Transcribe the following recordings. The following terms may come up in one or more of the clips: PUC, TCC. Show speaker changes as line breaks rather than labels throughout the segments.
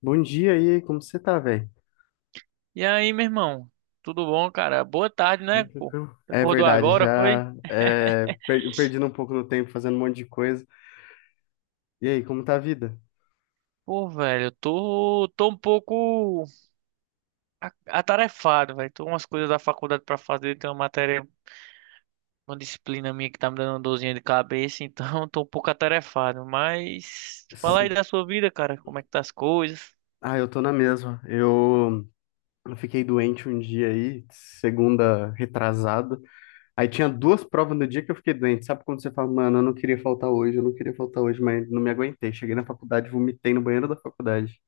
Bom dia aí, como você tá, velho?
E aí, meu irmão? Tudo bom, cara? Boa tarde, né,
Bem
pô?
tranquilo. É
Acordou
verdade,
agora, foi?
já é, perdendo um pouco no tempo, fazendo um monte de coisa. E aí, como tá a vida?
Pô, velho, eu tô um pouco atarefado, velho. Tô com umas coisas da faculdade pra fazer, tem uma matéria, uma disciplina minha que tá me dando uma dorzinha de cabeça, então tô um pouco atarefado. Mas fala
Cê-
aí da sua vida, cara, como é que tá as coisas?
Ah, eu tô na mesma. Eu fiquei doente um dia aí, segunda retrasado. Aí tinha duas provas no dia que eu fiquei doente. Sabe quando você fala, mano, eu não queria faltar hoje, eu não queria faltar hoje, mas não me aguentei. Cheguei na faculdade, vomitei no banheiro da faculdade.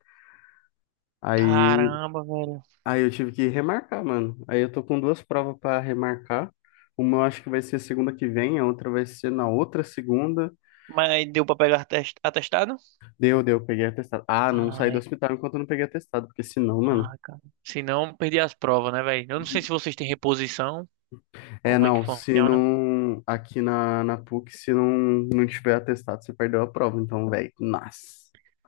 Aí
Caramba, velho.
Aí eu tive que remarcar, mano. Aí eu tô com duas provas para remarcar. Uma eu acho que vai ser segunda que vem, a outra vai ser na outra segunda.
Mas deu pra pegar atestado?
Deu, deu, peguei atestado. Ah, não saí do
Ai,
hospital enquanto eu não peguei atestado, porque senão, mano.
ai, cara. Se não, perdi as provas, né, velho? Eu não sei se vocês têm reposição,
É,
como é que
não, se
funciona.
não. Aqui na PUC, se não, não tiver atestado, você perdeu a prova. Então, velho, nossa.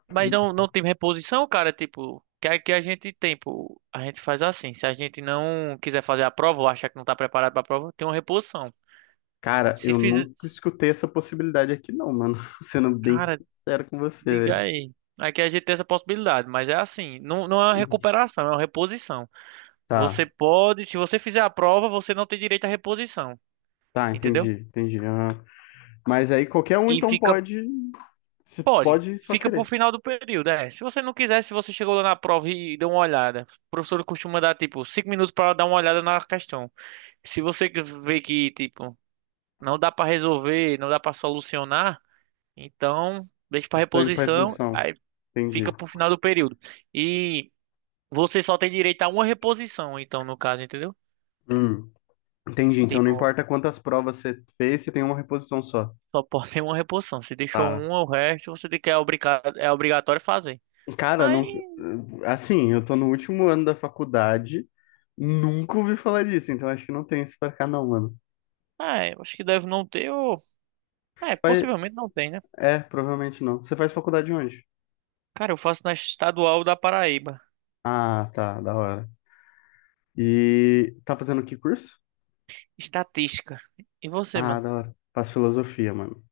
Mas não, não tem reposição, cara. Tipo, que aqui a gente tem, pô, a gente faz assim. Se a gente não quiser fazer a prova ou achar que não tá preparado pra prova, tem uma reposição.
Cara,
Se
eu
fizer.
nunca escutei essa possibilidade aqui, não, mano. Sendo bem
Cara,
sincero com você,
diga
velho.
aí. Aqui a gente tem essa possibilidade, mas é assim, não é uma recuperação, é uma reposição. Você
Tá,
pode, se você fizer a prova, você não tem direito à reposição,
tá, entendi,
entendeu?
entendi. Ah, mas aí qualquer um
E
então
fica,
pode. Você
pode,
pode só
fica pro
querer.
final do período, é. Se você não quiser, se você chegou lá na prova e deu uma olhada, o professor costuma dar tipo 5 minutos para dar uma olhada na questão. Se você vê que, tipo, não dá pra resolver, não dá pra solucionar, então deixa pra
Tô indo pra
reposição,
reposição.
aí
Entendi.
fica pro final do período. E você só tem direito a uma reposição, então, no caso, entendeu?
Hum, entendi. Então não
Tipo,
importa quantas provas você fez, você tem uma reposição só.
só pode ter uma reposição. Se deixou
Tá.
uma, o resto você tem que é obrigado, é obrigatório fazer.
Cara,
Aí,
não... assim, eu tô no último ano da faculdade, nunca ouvi falar disso, então acho que não tem isso pra cá, não, mano.
é, acho que deve não ter, ou... É,
Você faz...
possivelmente não tem, né?
É, provavelmente não. Você faz faculdade onde?
Cara, eu faço na estadual da Paraíba.
Ah, tá, da hora. E tá fazendo que curso?
Estatística. E você,
Ah,
mano?
da hora. Faço filosofia, mano.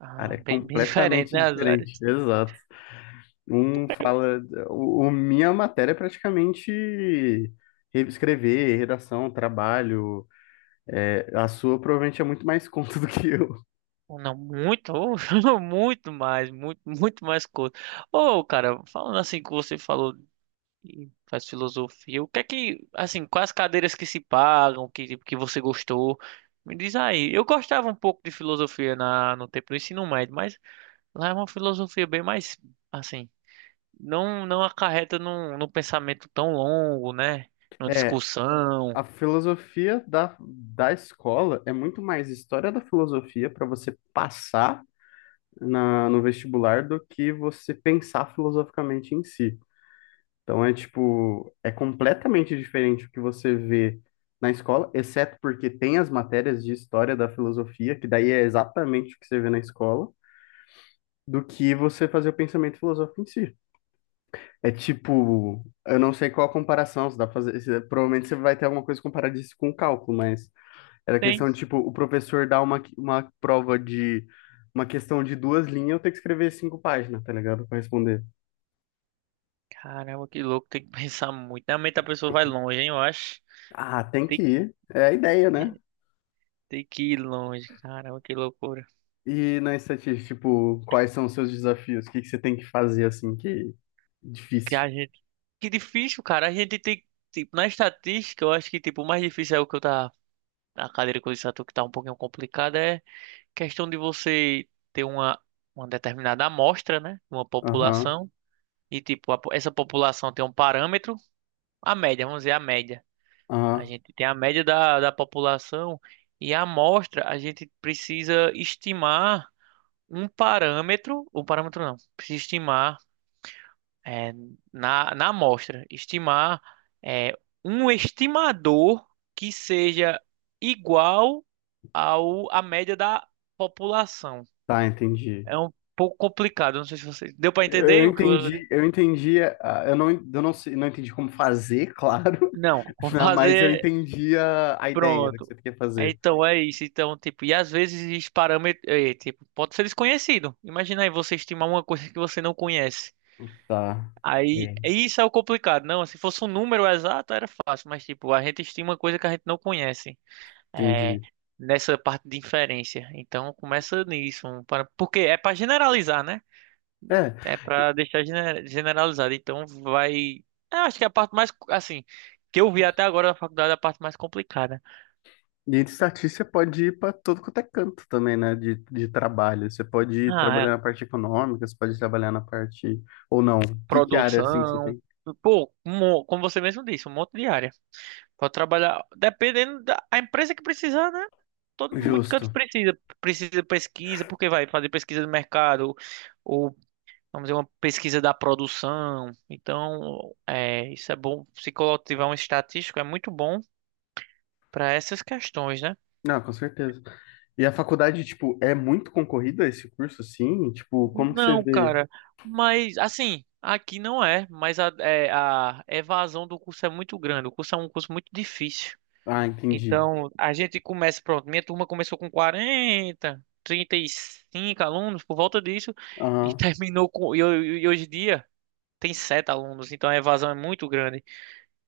Ah,
Área
bem, bem diferente,
completamente
né, as áreas?
diferente. Exato. Um fala. Minha matéria é praticamente escrever, redação, trabalho. É, a sua provavelmente é muito mais conta do que eu.
Não, muito, ô, muito mais, muito, muito mais coisa. Ô, cara, falando assim que você falou e faz filosofia, o que é que, assim, quais cadeiras que se pagam, que, tipo, que você gostou? Me diz aí. Eu gostava um pouco de filosofia no tempo do ensino médio, mas lá é uma filosofia bem mais, assim, não acarreta num pensamento tão longo, né? Numa
É,
discussão.
a filosofia da escola é muito mais história da filosofia para você passar no vestibular do que você pensar filosoficamente em si. Então é tipo, é completamente diferente o que você vê na escola, exceto porque tem as matérias de história da filosofia, que daí é exatamente o que você vê na escola, do que você fazer o pensamento filosófico em si. É tipo, eu não sei qual a comparação, se dá pra fazer, provavelmente você vai ter alguma coisa comparada isso com o cálculo, mas era
Tem,
questão de tipo, o professor dá uma prova de uma questão de duas linhas, eu tenho que escrever cinco páginas, tá ligado? Pra responder.
caramba, que louco, tem que pensar muito. Realmente a pessoa vai longe, hein, eu acho.
Ah, tem que
Tem.
ir. É a ideia, né?
Tem que ir longe, caramba, que loucura.
E na estatística, tipo, quais são os seus desafios? O que que você tem que fazer assim que é
Que
difícil?
a gente, que difícil, cara. A gente tem, tipo, na estatística, eu acho que tipo o mais difícil é o que eu tá a cadeira que eu disse a tu que tá um pouquinho complicada é questão de você ter uma determinada amostra, né? Uma
Aham,
população e tipo essa população tem um parâmetro, a média, vamos dizer a média. A
aham.
gente tem a média da população e a amostra, a gente precisa estimar um parâmetro, o parâmetro não, precisa estimar é, na amostra, estimar é, um estimador que seja igual ao à média da população.
Tá, entendi.
É um pouco complicado, não sei se vocês deu para
Eu
entender o que eu
entendi,
disse.
eu entendi, eu não sei, não entendi como fazer, claro,
Não, vamos
né, mas eu
fazer
entendi a ideia do que
pronto.
você quer
É,
fazer.
então é isso. Então, tipo, e às vezes esses parâmetros, é, tipo, pode ser desconhecido. Imagina aí você estimar uma coisa que você não conhece.
Tá.
Aí,
É.
é, isso é o complicado. Não, se fosse um número exato, era fácil, mas tipo, a gente estima uma coisa que a gente não conhece. É,
Entendi.
nessa parte de inferência. Então começa nisso, um, para, porque é para generalizar, né?
É,
É para deixar generalizado. Então vai. Eu acho que é a parte mais assim que eu vi até agora na faculdade é a parte mais complicada.
e de estatística pode ir para todo quanto é canto também, né? De trabalho. Você pode ir
Ah,
trabalhar na
é
parte econômica, você pode trabalhar na parte. Ou não. Que área assim você
produção.
tem?
Pô, como você mesmo disse, um monte de área. Pode trabalhar, dependendo da a empresa que precisar, né? Todo, muito canto
Justo.
precisa. Precisa de pesquisa, porque vai fazer pesquisa de mercado, vamos dizer, uma pesquisa da produção. Então, é, isso é bom. Se tiver um estatístico, é muito bom para essas questões, né?
Não, com certeza. E a faculdade, tipo, é muito concorrida esse curso, assim? Tipo, como que você
Não,
vê?
cara, mas assim, aqui não é, mas a, é, a evasão do curso é muito grande. O curso é um curso muito difícil.
Ah, entendi.
Então, a gente começa, pronto, minha turma começou com 40, 35 alunos, por volta disso, e
Aham.
terminou com. E hoje em dia tem 7 alunos, então a evasão é muito grande.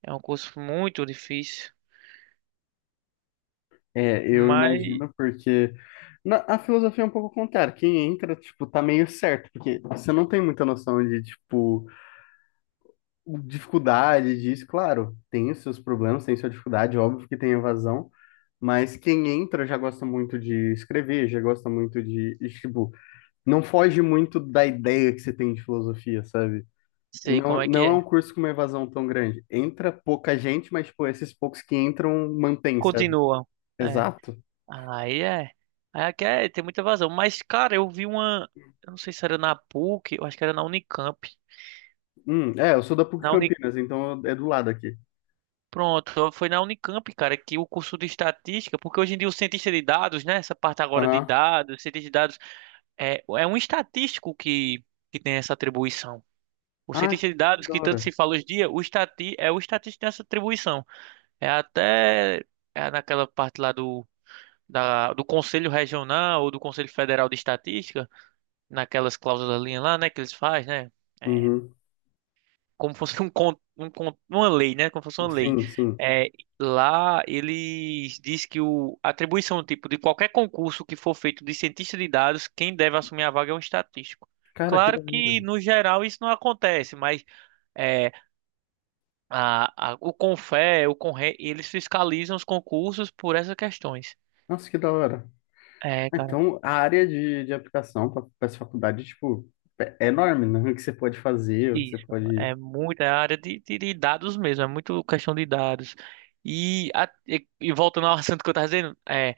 É um curso muito difícil.
É, eu
Mas
imagino, porque a filosofia é um pouco contrária. Quem entra, tipo, tá meio certo, porque você não tem muita noção de, tipo, dificuldade disso. Claro, tem os seus problemas, tem sua dificuldade, óbvio que tem evasão, mas quem entra já gosta muito de escrever, já gosta muito de, e, tipo, não foge muito da ideia que você tem de filosofia, sabe?
sei como
Não,
é que
não é
é.
um curso com uma evasão tão grande. Entra pouca gente, mas, tipo, esses poucos que entram, mantém, sabe?
Continua. É.
Exato.
Aí é. Aí aqui é, tem muita vazão. Mas, cara, eu vi uma. Eu não sei se era na PUC, eu acho que era na Unicamp.
É, eu sou da PUC
Na Uni...
Campinas, então é do lado aqui.
Pronto, foi na Unicamp, cara, que o curso de estatística, porque hoje em dia o cientista de dados, né? Essa parte agora de
Aham.
dados, cientista de dados, é um estatístico que tem essa atribuição. O
Ah,
cientista de
que
dados,
da
que tanto se
hora.
fala hoje em dia, é o estatístico que tem essa atribuição. É até naquela parte lá do Conselho Regional ou do Conselho Federal de Estatística, naquelas cláusulas linha lá, né, que eles fazem, né? É,
Uhum.
como fosse uma lei, né? Como fosse uma lei.
Sim, sim.
É, lá eles diz que o a atribuição tipo de qualquer concurso que for feito de cientista de dados, quem deve assumir a vaga é um estatístico.
Cara, que da
Claro
hora.
que no geral isso não acontece, mas é, o Conre, eles fiscalizam os concursos por essas questões.
Nossa, que da hora.
É,
Então, a área de aplicação para essa faculdade, tipo, é é enorme, né? O que você pode fazer, o que você
isso,
pode...
é muito, é a área de dados mesmo, é muito questão de dados. E, e voltando ao assunto que eu estava dizendo, é,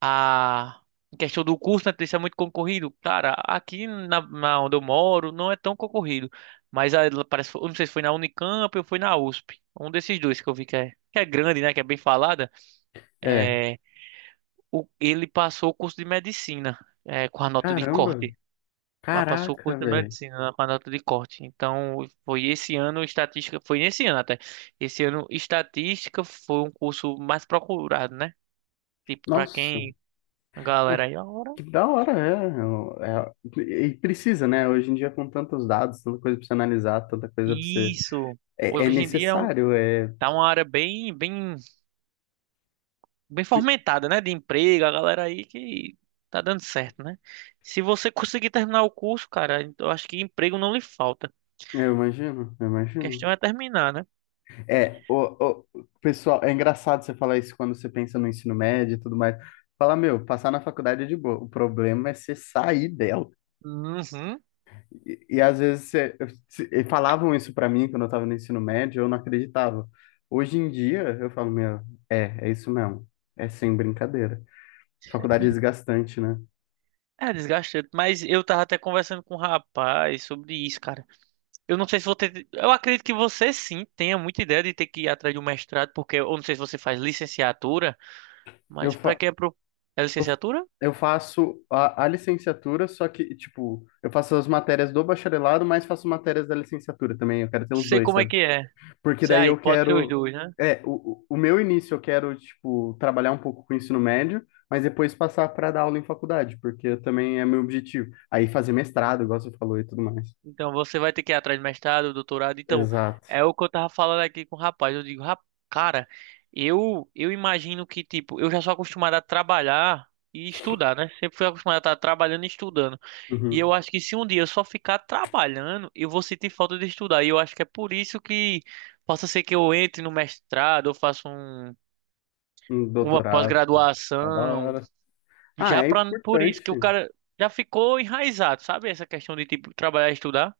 a questão do curso, né, isso é muito concorrido. Cara, aqui na onde eu moro não é tão concorrido, mas a, parece, eu não sei se foi na Unicamp ou foi na USP, um desses dois que eu vi que é grande, né, que é bem falada,
É.
é, o, ele passou o curso de medicina, é, com a nota de
Caramba.
corte mas passou o
Caraca,
curso de
velho.
medicina lá com a nota de corte. Então, foi esse ano estatística, foi nesse ano até. Esse ano estatística foi um curso mais procurado, né? Tipo, pra
Nossa.
quem a galera aí, ora,
Que da hora, é, é. E precisa, né? Hoje em dia, com tantos dados, tanta coisa pra você analisar, tanta coisa pra você.
isso.
É, é
Hoje em dia é
necessário, é.
tá uma área bem, bem, bem fomentada, né? De emprego, a galera aí que tá dando certo, né? Se você conseguir terminar o curso, cara, eu acho que emprego não lhe falta.
Eu imagino, eu
A
imagino.
questão é terminar, né?
É, pessoal, é engraçado você falar isso quando você pensa no ensino médio e tudo mais. Fala, meu, passar na faculdade é de boa. O problema é você sair dela.
Uhum.
E às vezes você, e falavam isso pra mim quando eu tava no ensino médio, eu não acreditava. Hoje em dia, eu falo, meu, é, é isso mesmo. É sem brincadeira. Faculdade é desgastante, né?
É desgastante, mas eu tava até conversando com um rapaz sobre isso, cara. Eu não sei se vou ter. Eu acredito que você sim tenha muita ideia de ter que ir atrás de um mestrado, porque eu não sei se você faz licenciatura,
Eu,
mas pra
fa
quem é pro. É
eu,
licenciatura?
eu faço a licenciatura, só que, tipo, eu faço as matérias do bacharelado, mas faço matérias da licenciatura também. Eu quero ter os
Sei
dois,
como é
sabe?
que é.
Porque
Sei
daí
aí,
eu
pode ser os
quero.
dois, né?
É, o meu início eu quero, tipo, trabalhar um pouco com o ensino médio, mas depois passar para dar aula em faculdade, porque também é meu objetivo. Aí fazer mestrado, igual você falou e tudo mais.
Então você vai ter que ir atrás de mestrado, doutorado. Então,
Exato.
é o que eu tava falando aqui com o rapaz. Eu digo, "Cara, eu imagino que, tipo, eu já sou acostumado a trabalhar e estudar, né? Sempre fui acostumado a estar trabalhando e estudando. E
Uhum.
eu acho que se um dia eu só ficar trabalhando, eu vou sentir falta de estudar. E eu acho que é por isso que possa ser que eu entre no mestrado, eu faça um,
Um
uma
doutorado. É da
pós-graduação,
hora. Ah,
já
é
pra, por isso
importante
que o cara já ficou enraizado, sabe? Essa questão de tipo trabalhar e estudar.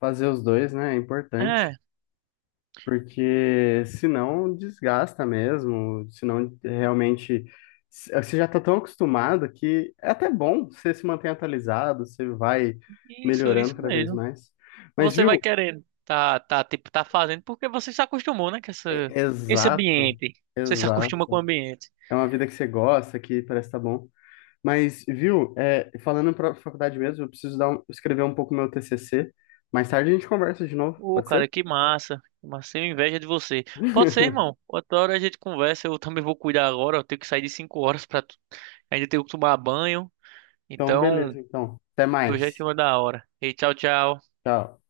fazer os dois, né? É importante.
É,
Porque senão desgasta mesmo, senão realmente você já está tão acostumado que é até bom você se manter atualizado, você vai
isso,
melhorando
isso
cada vez
mesmo.
mais. Mas
Você vai
viu?
querendo, tá, tá, tipo, tá fazendo porque você se acostumou, né, com esse
Exato,
ambiente. Você se acostuma com o
exato.
ambiente.
É uma vida que você gosta, que parece que tá bom. Mas viu? É, falando para faculdade mesmo, eu preciso dar escrever um pouco meu TCC. Mais tarde a gente conversa de novo,
Ô,
pode ser?
cara, que massa. Mas massa, tenho inveja de você. Pode ser, irmão. Outra hora a gente conversa. Eu também vou cuidar agora. Eu tenho que sair de 5 horas pra. Ainda tenho que tomar banho.
Então,
Então,
beleza, então. Até
tô já em
mais.
cima da hora. E tchau, tchau.
Tchau.